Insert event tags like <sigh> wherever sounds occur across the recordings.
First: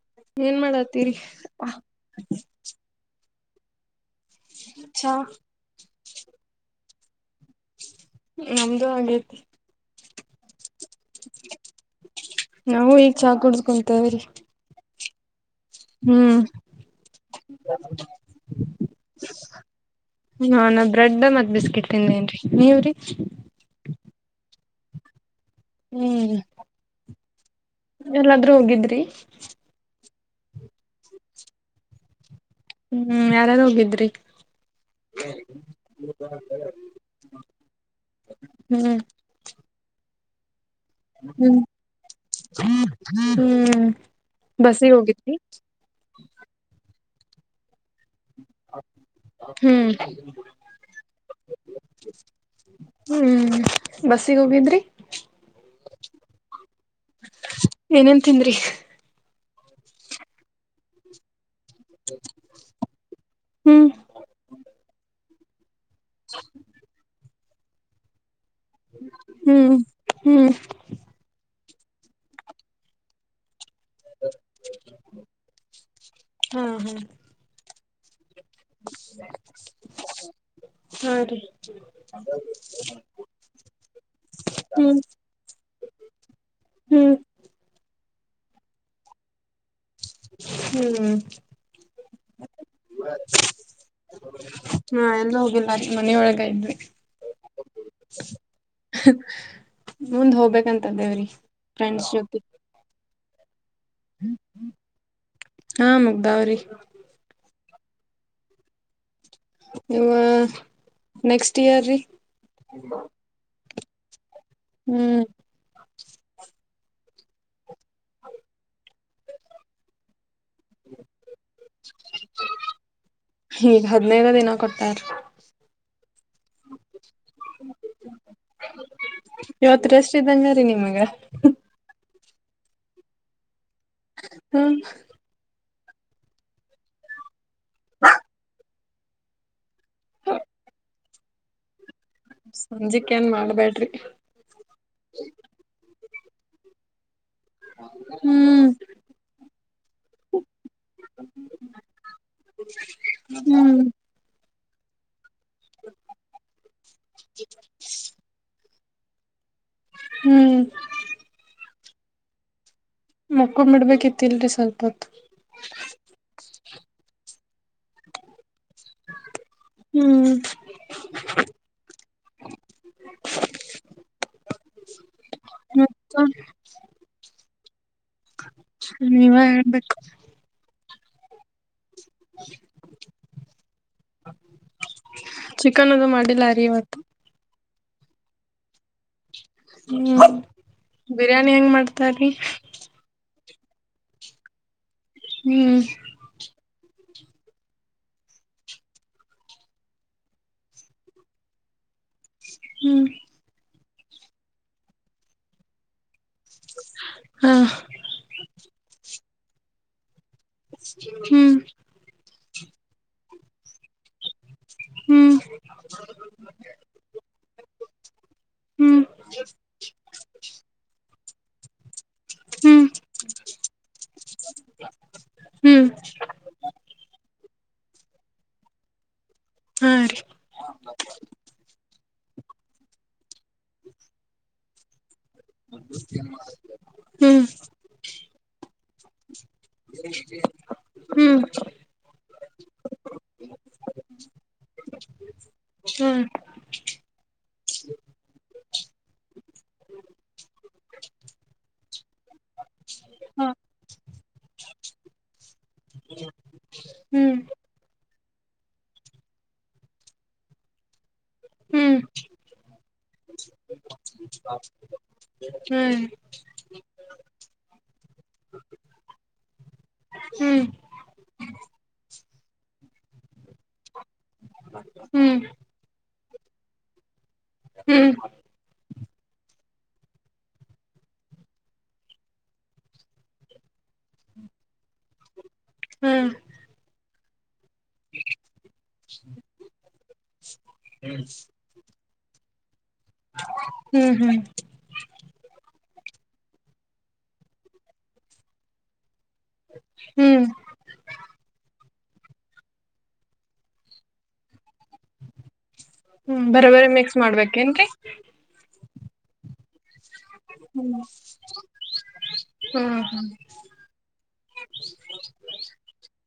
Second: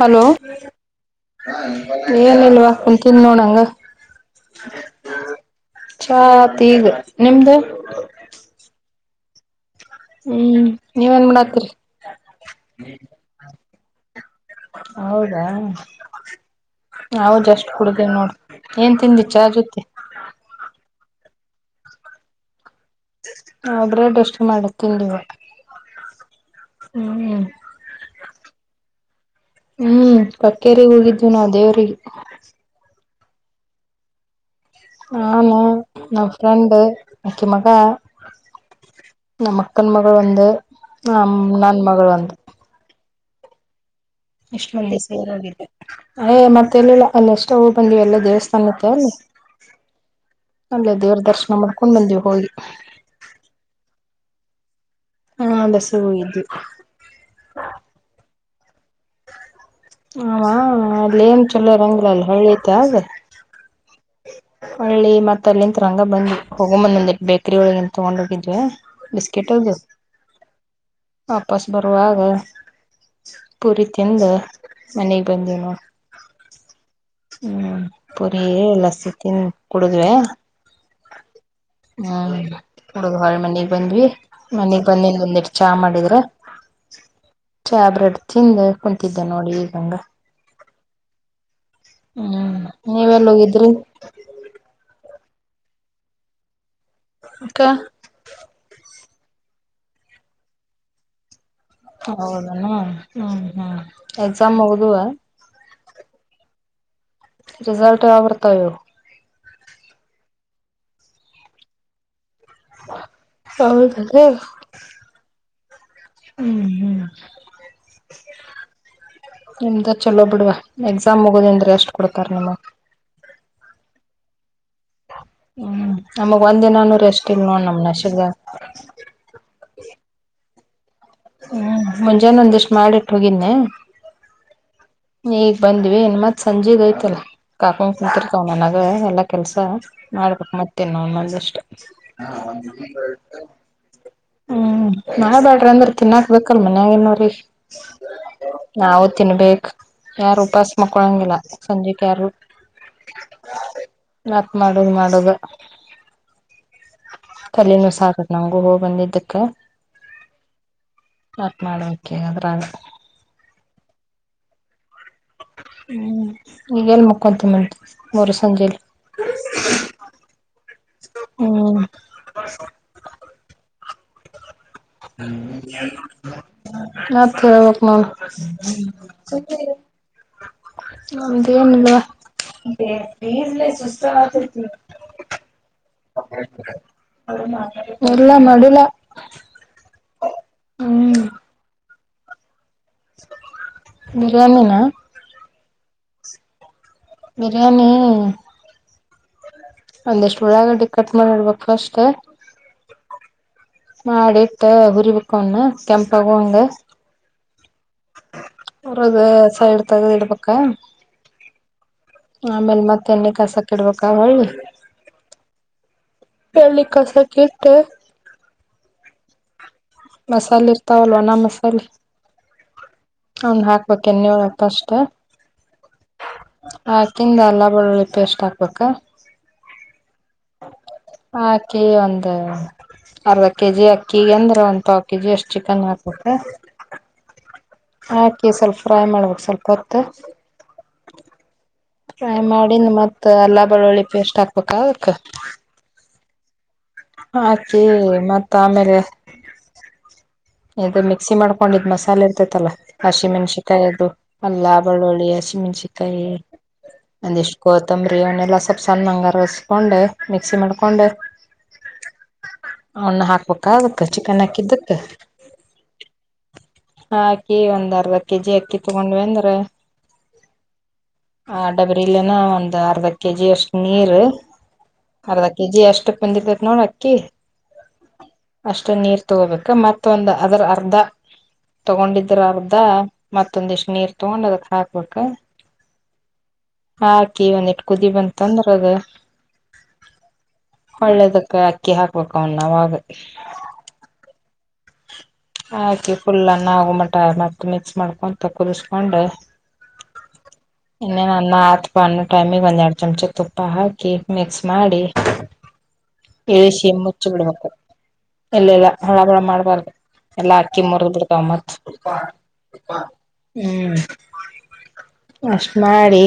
hello ಏನ್ ಮಾಡತ್ತೀರಿ ಏನಲ್ವಾ ಕು ತಿಿಂದ ನೋ ನಂಗ ಚಾ ಚಾ ಆಯ್ತು ಈಗ ನಿಮ್ದ ನಮ್ದು ಆಂಗೈತಿ ಹ್ಮ್ ನೀವ ನ್ ಮಾಡಾತರಿ ತ್ತರ್ ದಾ ಹೌದ್ ಅಷ್ಟ ಕುಡ್ದವಿ ನೋಡ ಏನ್ ತಿಂದಿ ಚಾ ಜೊತೆ ಹ ನಾ ಬ್ರೆಡ್ ಮತ್ ಬಿಸ್ಕಿಟ್ ತಿಂದೇನ್ೀ ನೀವ್ರೀ ಹ ಬ್ರೆಡ್ ಎಷ್ಟು ಮಾಡತ್ತನ್ ನೀವ ಹ್ಮ್ ಹ್ಮ್ ಎಲ್ಲಾದ್ರೂ ಹೋಗಿದ್ರಿ ಬಕ್ಕೇರೆಗ್ ಹೋಗಿದ್ವಿ ನಾವು ದೇವ್ರಿಗೆ ಹ್ಮ್ ಯಾರಾರು ಹೋಗಿದ್ರಿ ನಾನು ನ ಫ್ರೆಂಡ ಅಕ್ಕಿ ಮಗ ಹ್ಮ್ ನಮ್ಮ ಮಕ್ಕನ್ ಮಗಳು ಒಂದು ನನ್ ಮಗಳು ಒಂದು ಹ್ಮ್ ಎಷ್ಟ್ ಬಸ್ಸಿಗೆ ಮಂದಿ ಹೋಗಿದ್ರಿ ಸೇರಿದೆ ಅಯ ಮತ್ತ ಎಲ್ಲಿಲ್ಲ ಅಲ್ಲ ಎಷ್ಟ ಬಂದಿವ ಎಲ್ಲ ದೇವಸ ತಕ್ಕೆ ಅಲ್ಲಿ ಹ್ಮ್ ಅಲ್ಲೇ ದೇವ್ರ ದರ್ಶನ ಮಾಡ್ಕೊಂಡ್ ಬಂದಿವವಿ ಹೋಗಿ ಹ್ಮ್ ಬಸ್ಸಿಗೆ ಹೋಗಿದ್ರಿ ಹ್ಮ ಬಸ ಅಲಿ ಹೋಗಿದ್ವಿ ತಿಿಂದ್ರ ಹವಾ ಅಲ್ಲಿ ಏನ್ ಚಲೋ ರಂಗಿಲ್ಲ ಅಲ್ಲಿ ಹಳ್ಳಿ ಐತೆ ಆದ್ರೆ ಹ್ಮ್ ಹಳ್ಳಿ ಮತ್ತ ಅಲ್ಲಿಂತ ರಂಗ ಬಂದ್ ಹೋಗೊಂಬಂದಂದ ಬೇಕ್ರಿ ಒಳಗೆಂತ ತಗೊಂಡ್ ಹೋಗಿದ ಹ್ಮ್ ಬಿಿಸಕಿಟ್ದು ಹ್ಮ್ ವಾಪಸ್ ಬರುವಾಗ ಪೂರಿ ತಿಿಂದ ಮನೆಗ್ ಬಂದನು ಹಾ ಹಾ ಹ್ಮ್ ಪುರಿ ಲಸಿ ತಿನ್ ಕುಡುದ್ವೆ ಹಾ ರೀ ಹ್ಮ್ ಹುಡುಗ ಹೊರ ಮನಗ್ ಬಂದ್ವಿ ಮನಗ್ ಹ್ಮ್ ಬಂದಿ ಬಂದಿ ಚಾಮ ಮಾಡಿದ್ರೆ ಹ್ಮ್ ಚಾಬ್ರೆಡ್ ತಿಿಂದ ಕುಂತಿದ್ದೆ ನೋಡಿ ಈಗಂಗ ಹ್ಮ್ ಹ್ಮ್ ನೀವುಲ್ಲೋಗಿದ್ರಿ ಹಾ ಎಲ್ಲೂ ಹೋಗಿಲ್ಲ ಅ ಮನೆಯೊಳಗ ಇದ್ವಿ ಅಕ ಮುಂದ್ ಹೋಗ್ಬೇಕಂತ ದೇವ್ರಿ ಹೌದಣ ಹ್ಮ್ ಹ್ಮ್ ಎಕ್ಸಾಮ್ ಹೋಗದುವ ಹಾ ಮುಗ್ದಾವ್ರಿ ರಿಸಲ್ಟ್ ಯಾವಾಗ ಬರ್ತದೆ ನೀವು ನೆಕ್ಸ್ಟ್ ಇಯರ್ ರೀ ಹೌೆ ಹ್ಮ್ ಹ್ಮ್ ಹ್ಮ ನಿಮ್ದ ಚಲೋ ಬಿಡ್ವಾ ಎಕ್ಸಾಮ್ ಮುಗುದ ಅಂದ್ರೆ ಎಷ್ಟ್ ಕೊಡ್ತಾರ ನಿಮಗ್ ಹ್ಮ ಹಾಗ ಹ್ಮ್ ನಮಗ್ ಒಂದಿನಾನೂರು ಎಷ್ಟ ನಮ್ಮ ನಷ್ಟದ ಇವತ್ ರೆಸ್ಟ್ ಇದ್ದಂಗರೀ ನಿಮಗ ಹ್ಮ್ ಮುಂಜಾನೆ ಒಂದಿಷ್ಟ್ ಮಾಡಿಟ್ಟ ಹೋಗಿನೆ ಹ್ಮ್ ಬಂದ್ವಿ ಇನ್ನು ಮ ಸಂಜೆ ಯ್ತಲ್ಲ ಕಾಕೊಂಡ್ ಕುಂತರ್ಕಾವ ನನಗೆ ಎಲ್ಲ ಕೆಲಸ ಮಾಡ್ಬೇಕಕ್ ಮತ್ತೇ ನಂದಷ್ಟ ಸಂಜಿಕ್ ಏನ್ ಮಾಡ್ಬ್ಯಾಡ್ರಿ ಹ್ಮ್ ನಾವ ಬ್ಯಾಡ್ರಿ ಅಂದ್ರ ತಿನ್ನಾಕ್ಬೇಕಲ್ ಮನ್ಯಾಗ ಏನೋ ರೀ ಹೌ ನಾವವು ತಿನ್ಬೇಕೇ ಯಾರು ಉಪಾಸ ಮಕ್ಕೊಳಂಗಿಲ್ಲ ಸಂಜೆಕ್ ಯಾರು ಹ್ಮ್ ಹ ಮಾಡದ ಮಾಡದ ಕಲನೂ ಸಾಕತ್ ನಮಗು ಹೋಗ ಬಂದಿದ್ದಕ್ಕೆ ಹ್ಮ್ ಆತ್ ಮಾಡ್ಬೇಕಕ್ಕೆದ್ರಲ್ಲ ಮಕ್ಕು ಬಿಡ್ಬೇಕಿತಿಲ್ರಿೀ ಸ್ವಲ್ಪ ಹೊತ್ತು ಹ್ಮ್ ಈಗೆಲ್ ಮಕ್ಕೊಂತಿ ಮೂರು ಸಂಜೆೆಯಲ್ಲಿ ಹ್ಮ್ ಹ್ಮ ಮತ್ತ ಆ ರ ಹ ನೀವ ಹೇಳ್ಬೇಕು ನದೇನಲ್ಲ ಬಲ್ಲ ಸುಸ್ತತ ಚಿಕನ್ ಅದು ಮಾಡಿಲ್ಲಾರಿೀ ಇವತ್ತು ಒರ್ಲ್ಲ ಮಾಡಡುಲ ಹ್ಮ್ ಬಿರಿಯಾನಿ ಹೆಂಗ್ ಮಾಡ್ತಾರೀ ಬಿರಿಯಾನಿನ ಹ್ಮ್ ಬಿರಿಯಾನಿ ಒಂದ ಎಷ್ಟು ಒಳ್ಳಗ ಡಿ ಕಟ್ ಮಾಡಿಡ್ಬೇಕು ಫಷ್ಟೇ ಹ್ಮ್ ಹ ಆಡಟ್ಟ ಉರಿಬೇಕಕ್ಕ ಒ್ಣ ಕೆಂಪ ಆಗಂಗ ಹಾ ಹರದಸಾಯ ಎಡ್ತಾಗ ಇಡ ಪಕ್ಕ ಹ್ಮ್ ಆಮೇಲೆ ಮತ್ತೆ ಎಣ್ಣೆ ಕಸ ಕೆ ಇಡ್ಬೇಕಕ್ಳ್ಳಿ ಹ್ಮ್ ಕಾಸಕ್ ಇಟ್ಟು <inaudible> ಮಸಾಲೆ ಇರ್ತಾವಲ್ವ ನ ಮಸಾಲೆ ಹ್ಮ್ ಅವನ್ ಹಾಕ್ಬೇಕ ಎನ್ೋಪ್ಪ ಅಷ್ಟೆ ಹ್ಮ್ ಹ್ಮ್ ಚಿಂದ ಎಲ್ಲ ಬೆಳ್ಳುಳ್ಳಿ ಪೇಸ್ಟ್ ಹಾಕ್ಬೇಕ ಹಾ ರೀ ಅಕ್ಕಿ ಒಂದ ಅರ್ಧ ಕೆಜಿ ಅಕ್ಕಿಿಗೆಂದ್ರ ಒಂದ ಪಾವ ಕೆಜಿ ಅಷ್ಟು ಕನ್ನಕುಕ್ಕೆ ಹ್ಮ್ ಹಾಕಿ ಸ್ವಲ್ಪ ಫ್ರೈ ಮಾಡ್ಬೇಕು ಸ್ವಲ್ಪ ಹೊತ್ತ ಹ್ಮ್ ಫ್ರೈ ಮಾಡಿ ಮತ್ ಅಲ್ಲಾ ಬೆಳ್ಳುಳ್ಳಿ ಪೇಸ್ಟ್ ಹಾಕ್ಬೇಕಕ್ ಹ್ಮ್ ಹಾಕಿ ಮತ್ತ ಆಮೇಲೆ ಇದು ಮಿಕ್ಸಿ ಮಾಡ್ಕೊಂಡಿದ್ ಮಸಾಲೆ ಇರ್ತೇತಲ್ಲ ಹಾ ಹಸಿಮೆಣಸಕಾಯಿ ಅದು ಎಲ್ಲಾ ಬೆಳ್ಳುಳ್ಳಿ ಹಸಿಮೆಣಸಿಕಾಯಿ ಹ್ಮ್ ಒಂದಿಷ್ಟು ಕೊತಂಬರೀ ಅವನೆಲ್ಲ ಸ್ವಲ್ಪ ಸಣ್ಣ ಹಂಗಾರ ಹಚ್ಚಿಕೊಂಡು ಮಿಕ್ಸಿ ಮಾಡ್ಕೊಂಡೆ ಹ್ಮ್ ಅವನ್ನ ಹಾಕಬೇಕಾ ಹ ಚಿಕನ್ ಹಾಕಿದ್ದಕ್ಕ ಹ್ಮ್ ಹ ಅಕ್ಕಿ ಒಂದ್ ಅರ್ಧ ಕೆಜಿ ಅಕ್ಕಿ ತಗೊಂಡ್ವಿ ಅಂತ ಅಂದ್ರ ಹ್ಮ್ ಆ ಡಬರಿಲೆನ ಒಂದು ಅರ್ಧ ಕೆಜಿ ಅಷ್ಟು ನೀರು ಹ್ಮ್ ಅರ್ಧ ಕೆಜಿ ಎಷ್ಟು ಬಂದಿರ್ತತ್ ನೋಡ ಅಕ್ಕಿ ಹ್ಮ್ ಅಷ್ಟು ನೀರ್ ತಗೋಬೇಕ ಮತ್ತೊಂದ ಅದ್ರ ಅರ್ಧ ತಗೊಂಡಿದ್ರ ಅರ್ಧ ಮತ್ತೊಂದ ಇಷ್ಟ್ ನೀರ್ ತಗೊಂಡ್ ಅದಕ್ ಹಾಕ್ಬೇಕ ಹ್ಮ್ ಹಾಕಿ ಒಂದಿಟ್ಟ ಕುದಿ ಬಂತಂದ್ರ ಅದು ಒಳ್ಳೆದಕ್ಕೆ ಅಕ್ಕಿ ಹಾಕ್ಬೇಕ ಅವಾವಾಗ ಹ್ಮ್ ಹ್ಮ್ ಹಾಕಿ ಫುಲ್ ಅನ್ನ ಆಗೊಮಟ ಮತ್ ಮಿಕ್ಸ್ ಮಾಡಿಕೊಂಡು ಕುದಿಸ್ಕೊಂಡು ಹ್ಮ್ ಇನ್ನೇನ್ ಅನ್ನ ಆತಪ್ಪ ಅನ್ಮೋ ಟೈಮಿಗೆ ಒಂದ್ ಎರಡು ಚಮಚ ತುಪ್ಪ ಹಾಕಿ ಮಿಕ್ಸ್ ಮಾಡಿ ಹ್ಮ್ ಬರೋಬರಿ ಇಳಿಸಿ ಮಿಕ್ಸ್ ಮಾಡ್ಬೇಕೇನ್ರಿ ಹಹ ಮಾಡ್ಬಾರ್ದು ಎಲ್ಲಾ ಅಕ್ಕಿ ಮುರದ ಬಿಡ್ತಾವ ಮತ್ ಹ್ಮ್ ಹ್ಮ್ ಹ್ಮ್ ಅಷ್ಟ್ ಮಾಡಿ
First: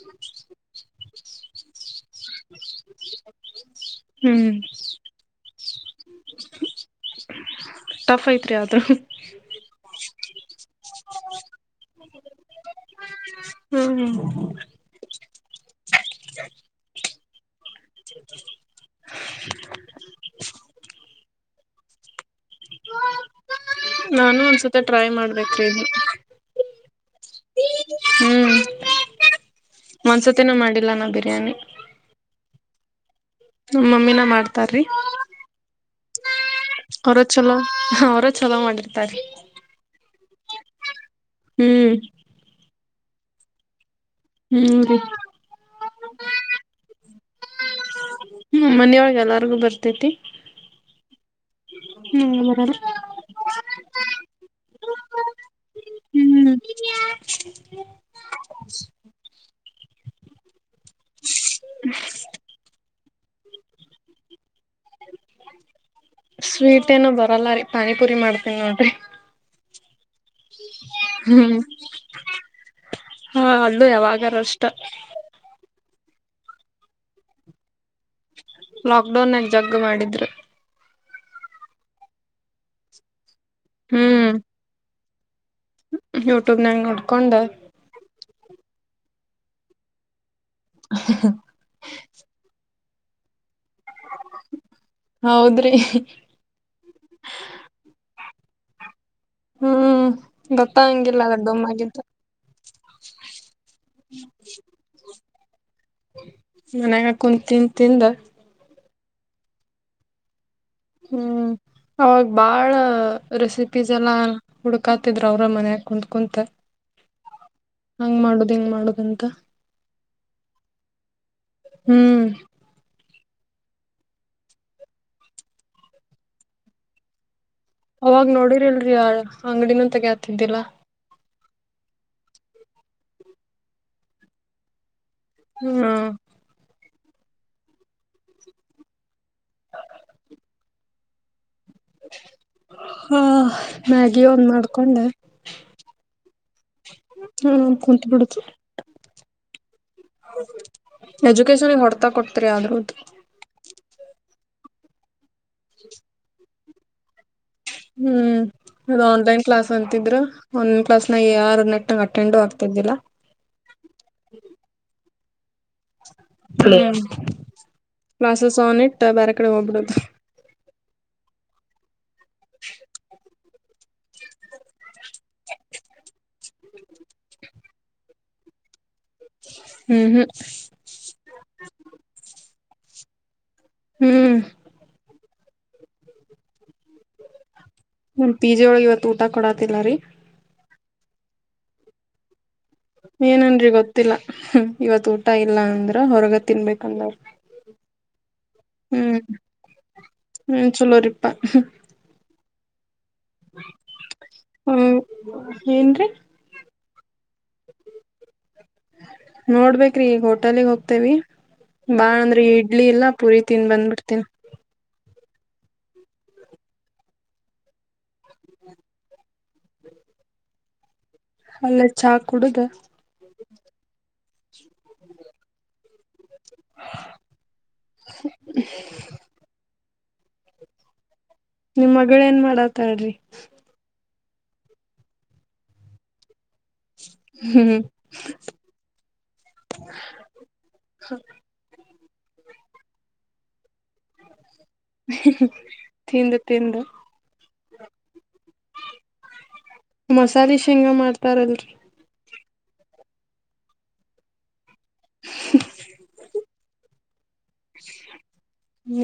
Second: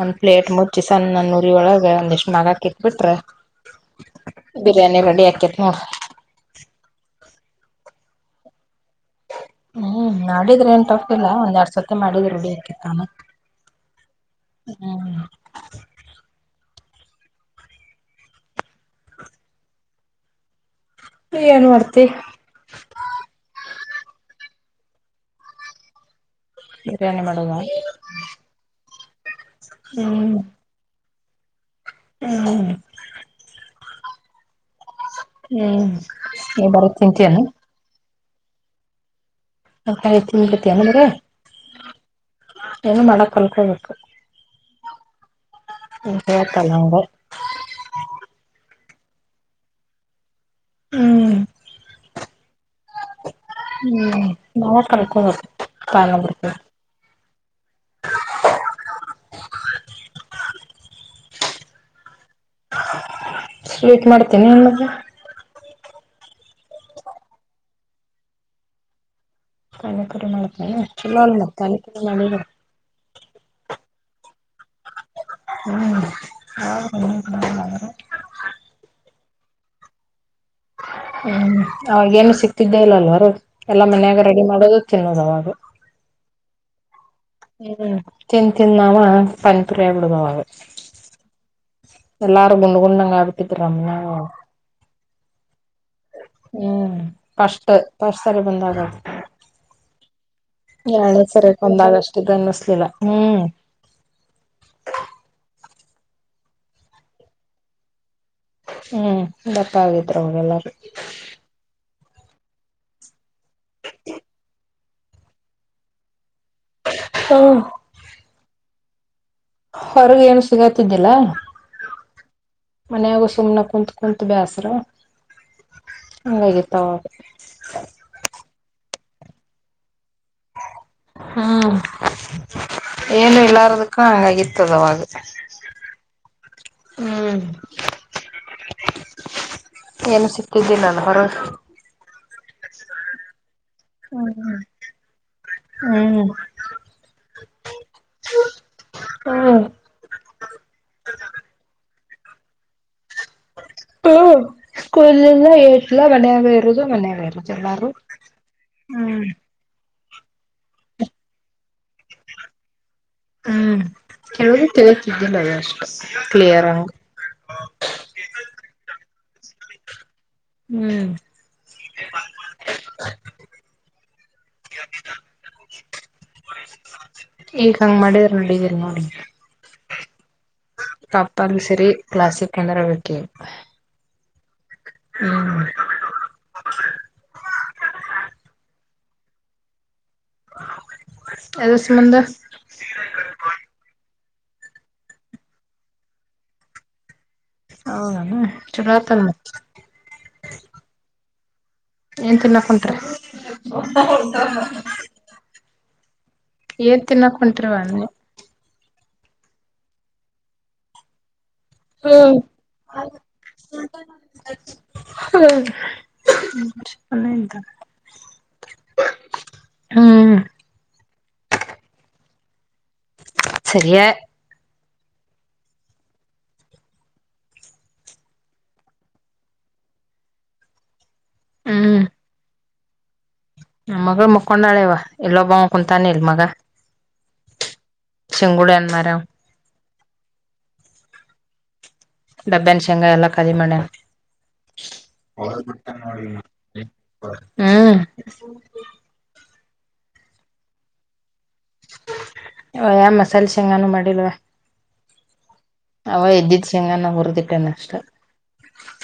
ಒಂದ್ ಪ್ಲೇಟ್ ಮುಚ್ಚಿ ಸಣ್ಣಂದ ಉರಿ ಒಳಗ ಒಂದಿಷ್ಟು ಮಾಡ ಹಾಕಿ ಇಟ್ಟುಬಿಟ್ರೆ ಹ್ಮ್ ಬಿರಿಯಾನಿ ರೆಡಿ ಹಾಕಿತೈತಿ ನೋಡ್ರಿ ಟಫ್ ಐತ್ರಿ ಆದು ಹ್ಮ್ ಮಾಡಿದ್ರೆನ್ ಟೂಫ್ ಇಲ್ಲ ಒಂದೆರಡು ಸತಿ ಮಾಡಿದ ರೂಢಿ ಆಕಿತ್ತಾನ ಹ್ಮ್ ಹ್ಮ್ ಹ್ಮ್ ಏನ್ ಮಾಡರ್ತಿ ನಾನು ಒಂದ್ಸತಿ ಟ್ರೈ ಮಾಡ್ಬೇಕ್ರೀ ಇದ್ನ ಬಿರಿಯಾನಿ ಮಾಡೋದು ಒಂದ್ಸತಿನೂ ಮಾಡಿಲ್ಲ ನಾ ಬಿರಿಯಾನಿ ಹ್ಮ ನಮ್ಮ ಮಮ್ಮಿನೇ ಮಾಡ್ತಾ ಹ್ಮ್ ನೀ ಬರ ಅವ್ರೋ ತಿಂತೀಯನು ಚಲೋ ಅವ್ರೋ ಚಲೋ ಮಾಡಿರ್ತಾರೆ <unintelligible> ಹ್ಮ್ ಇನ್ನು ಮಾಡಕ್ಕ ಕಲ್ತ್ಕೋಬೇಕು ಹ್ಮ್ ರೀ ಇದೆ ತಲೆನೋವು ಹ್ಮ್ ಮನೆಯೊಳಗೆ ಎಲ್ಲಾರ್ಗು ಬರ್ತೇತಿ ಹ್ಮ್ ಹ್ಮ್ ಬರಲ್ಲ ಹ್ಮ್ ನಾವ ಕಲ್ಕೋದು <unintelligible> <inaudible> ಸ್ವೀಟ್ ಮಾಡ್ತೀನಿ ಏನ್ ಮತ್ತೆ ಸ್ವೀಟ್ ಏನೋ ಬರಲ್ಲ ರೀ ಪಾನಿಪುರಿ ಮಾಡ್ತನಿ ನೋಡ್ರಿ ಪಾನಿಪುರಿ ಮಾಡ್ತಿಯೇನೋ ಚಲೋ ಅಲ್ಲ ಹ್ಮ್ ಪಾನಿಪುರಿ ಮಾಡೋದು ಹಾ ಅಲ್ಲೂ ಯಾವಾಗಾರಷ್ಟ ಹ್ಮಹ್ಮ್ಮ್ ಜಗ್ಗ ಮಾಡಿದ್ರು ಹ್ಮ್ ಅವಾಗ ಏನು ಸಿಕ್ತಿದ್ದೇ ಇಲ್ಲ ಅಲ್ವರು ಎಲ್ಲಾ ಮನ್ಯಾಗ ರೆಡಿ ಮಾಡೋದು ತಿನ್ನೋದು ಅವಾಗ ಯೂಟ್ಯೂಬ್ ನಾಗ ನೋಡ್ಕೊಂಡು ತಿಂದು ತಿಂದು ನಾವು ಪನಿಪುರಿ ಆಗಬಿಡೋದು ಅವಾಗ <inaudible> <unintelligible> ಹೌದ್ರಿ ಹ್ಮ್ ಕಷ್ಟ ಕಷ್ಟ ಸರಿ ಬಂದಾಗ ಹ್ಮ್ ಯಾನ ಗೊತ್ತಾಗಂಗಿಲ್ಲ ಅದ ಸರಿ ದಮ್ ಒಂದ ಆಗಿದ್ದ ಆಗಷ್ಟ ಇದ ಬನ್ನಿಸಲಿಲ್ಲ ಹ್ಮ್ ಹ್ಮ್ ಮನ್ಯಾಗ ಕುಂತ ತಿನ್ ತಿಂದ ಹ್ಮ್ ದಪ್ಪ ಆಗಿದ್ರ ಅವಗೆ ಎಲ್ಲಾರೂ ಹ್ಮ್ ಅವಾಗ ಬಾಳ ರೆಸಿಪೀಸ್ ಎಲ್ಲ ಹುಡ್ಕಾತಿದ್ರ ಅವ್ರ ಮನಯಾಗ ಕುತ್ ಕುಂತ ಹಂಗ್ ಮಾಡುದು ಹೆಂಗ್ ಮಾಡುದಂತ ಹೊರಗ ಏನು ಸಿಗತಿದ್ದಿಲ್ಲ ಹ್ಮ್ ಮನಯಾಗ ಸುಮ್ಮ್ನೆ ಕುೂತ್ು ಕುೂಂತು ಬೇಸರು ಹಾಗಿತ್ತಾವ ಅವಾಗ ನೋಡಿರಿಲ್ರಿ ಆ ಅಂಗಡಿನ ತಗತಿದ್ದಿಲ್ಲಾ ಹ್ಮ್ ಏನು ಇಲ್ಲಾರದಕ್ಕೂ ಆಗಿತ್ತದವಾಗ ಹ್ಮ್ ಹ್ಮ್ ಏನು ಸಿಕ್ತಿದ್ದಿ ನಾನು ಹೊರ ಹಾ ಮ್ಯಾಗಿ ಒಂದ್ ಹ್ಮ್ ಮಾಡ್ಕೊಂಡೆ ಹ್ಮ್ ಹಾ ಕುಂತ ಬಿಡತ ಹ್ಮ್ ಎಜುಕೇಶನ್ಗ ಹೊಡ್ತಾ ಕೊಡ್ತರಿ ಆದ್ರೂ್ದ ಸ್ಕೂಲ್ಂದ ಏಟ್ಲ ಮನಾಗೇ ಇರುದು ಮನಾಗ ಇರದು ಹ್ಮ್ ಅದು ಆನ್ಲೈನ್ ಕ್ಲಾಸ್ ಅಂತ ಒಂದ್ ಕ್ಲಾಸ್ ನಾಗ ಯಾರು ನೆಟ್ಟಂಗ ಅಟೆಂಡು ಆಗ್ತಿದ್ದಿಲ್ಲಾ ಹ್ಮ್ ಕೆೇಳ ತಿಳಿದ್ದಿಲ್ಲ ಅಷ್ಟೆ ಕ್ಲಾಸಸ್ ಆನ ಇಟ್ ಬೇರೆ ಕಡೆ ಹೋಗ್ಬಿಡದು ಹ್ಮ್ <inaudible> ಈಗ ಹಂಗ ಮಾಡಿದ್ರ ನೋಡಿದೀರಿ ನೋಡಿ ಹ್ಮ್ ಹ್ಮ್ ಕಂದ್ರ ಬೆಳಕ್ಕೆ ಹ್ಮ್ ಹ್ಮ ನಿಮ್ ಪಿಜೆ ಒಳಗೆ ಇವತ್ತು ಊಟ ಕೊಡತಿಲ್ಲ ರೀ ಅದ ಸಂಬಂಧ ಏನನ್ರರಿ ಗೊತ್ತಿಲ್ಲ ಇವತ್ ಊಟ ಇಲ್ಲ ಅಂದ್ರ ಹೊರಗ ತಿನ್ಬೇಕಂದವ್ರಿ ಹೌದನ ಚಲೋ ಹ್ಮ್ ಆತಲ್ ಮತ್ ಹ್ಮ್ ಸಲರಿಪ್ಪ ಏನ್ ತಿನ್ನಕ್ಂಟ್ರಿ ಹ್ಮ್ ಏನ್ರೀ ಏನ್ ತಿನ್ನಕ್ಂಟ್ರವಾನ್ನ ನೋಡ್ಬೇಕ್ರಿ ಈಗ ಹೋಟೆಲ್ಗೆ ಹೋಗ್ತೇವಿ ಬಾ ಅಂದ್ರೆ ಇಡ್ಲಿ ಇಲ್ಲ ಪುರಿ ತಿನ್ ಬಂದ್ಬಿಡ್ತೀನಿ ಹೌ ಇದ್ದ ಹ್ಮ್ ಅಲ್ಲ ಚಾ ಕುಡುದ ಸರಿಯಾ <inaudible> ನಿಮ್ ಹ್ಮ್ ಮಗಳ ಏನ್ ಮಾಡತ ಅಡ್ರಿ ನಮ್ ಮಗಳು ಮುಕೊಂಡಾಳೆವ ಎಲ್ಲೊಬ್ ಕುಂತಾನೆ ಇಲ್ ಮಗ ಹ್ಮ್ ಚೆಂಗುಡನ್ಮರಾ ಡಬ್ಬಾನ ಶೇಂಗಾ ಎಲ್ಲ ಖದಿ ಮಾಡ್ಯಣ ತಿಂದು ತಿಂದು ಹಾ ಮಸಾಲೆ ಶೇಂಗ ಮಾಡ್ತಾರಲ್ರಿ ಯಾ ಮಸಾಲೆ ಶೆಂಗಾನು ಮಾಡಿಲ್ವಾ ಅವ ಇದದ್ದಿದ್ದ ಶಂಗಾನ ಹುರ್ದಕ್ಕೆ ನಷ್ಟ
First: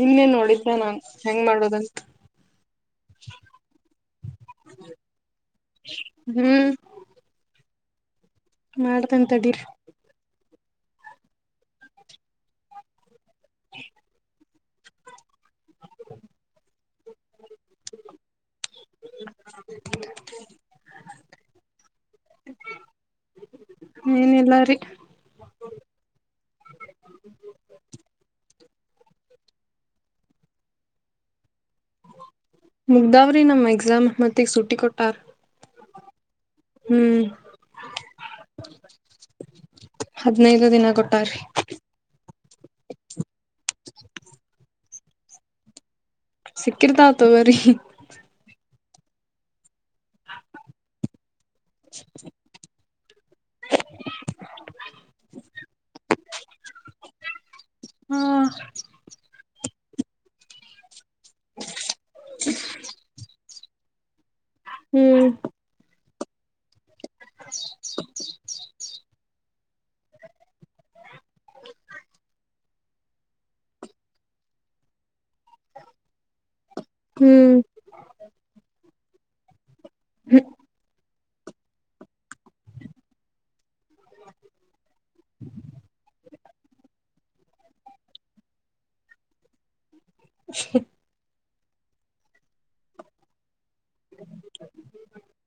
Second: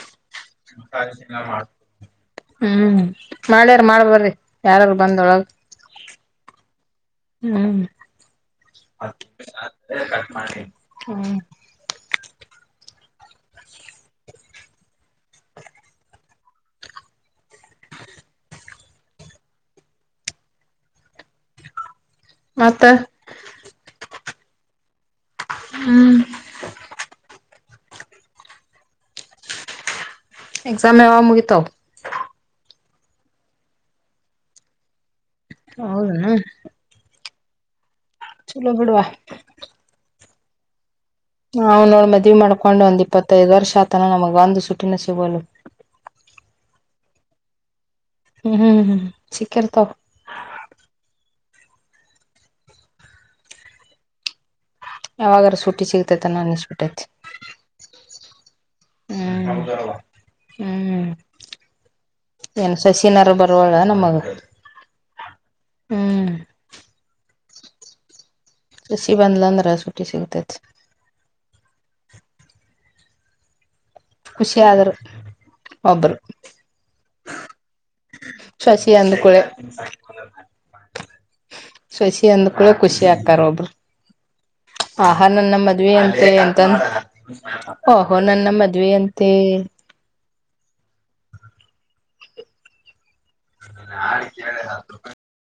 ನಿನ್ನೆನ್ ನೋಡಿದ್ದ ನಾನ್ ಹೆಂಗ್ ಮಾಡೋದಂತ ಹ್ಮ್ ಮಾಡ್ಯಾರ ಮಾಡ್ಬರ್ರಿ ಯಾರಾದೂ ಬಂದೊಳಗ ಹ್ಮ್ ಹ್ಮ್ ಮಾಡ್ತನ್ ತಡೀರಿ ಹ್ಮ್ <inaudible> <inaudible> ಮತ್ತ <inaudible> ಏನಿಲ್ಲಾರಿೀ <inaudible> ಹ್ಮ್ ಎಕ್ಸಾಮ್ ಯಾವ ಮುಗಿತಾವ ಮುಗಧಾವ್ರಿ ನಮ್ಮ್ ಎಕ್ಸಾಮ್ ಮತ್ತೆಗ್ ಸುಟ್ಟಿ ಕೊಟ್ಟಾರ್ ಹೌದಣ ಚಲೋ ಬಿಡುವ ಹದಿನೈದು ದಿನ ಕೊಟ್ಟು ಹಾ್ ನೋಡ್ ಮದ್ವಿ ಮಾಡ್ಕೊಂಡ ಕಕೊಂಡ್ ಒಂದ್ ಇಪ್ಪತ್ತೈದು ವರ್ಷ ಆತನ ನಮಗ್ ಒಂದು ಸುಟ್ಟಿನ ಸಿಗೋಲು ಸಿಕ್ಕಿರ್ತಾಾವ ಥಗೋರಿ ಹ್ಮ್ ಹ್ಮ್ ಚಕ್ಕರ್ತ <inaudible> ಯಾವಾಗ್ರ ಸುಟ್ಟಿ ಸಿಗ್ತೇತ ನ ಇಷ್ಟಬಿಟ್ಟೈತಿ ಹಾ ಹ್ಮ್ ಹ್ಮ್ ಏನ್ ಶಶಿನಾರ ಬರ್ವಳ ನಮ್ಮಗ ಹ್ಮ್ ಏನು ಇಲ್ಲ ಶಶಿ ಬಂದ್ಲು ಅಂದ್ರೆ ಸುಟ್ಟಿ ಸಿಗತ ಖುಷಿಯಾದರು ಒಬ್ಬರು ಹ್ಮ್ ಅಂದುಕಳೆ ಶಶಿ ಅಂದ್ ಕೂಡ ಖುಷಿ ಆತಾರ ಒಬ್ಬರು ಆಹ ನನ್ನ ಮದುವೆ ಅಂತೆ ಅ ಓಹೋ ನನ್ನ ಮದುವೆ ಅಂತೆ ಚಿ <inaudible> ಆ ಕೆ ಹತ <unintelligible>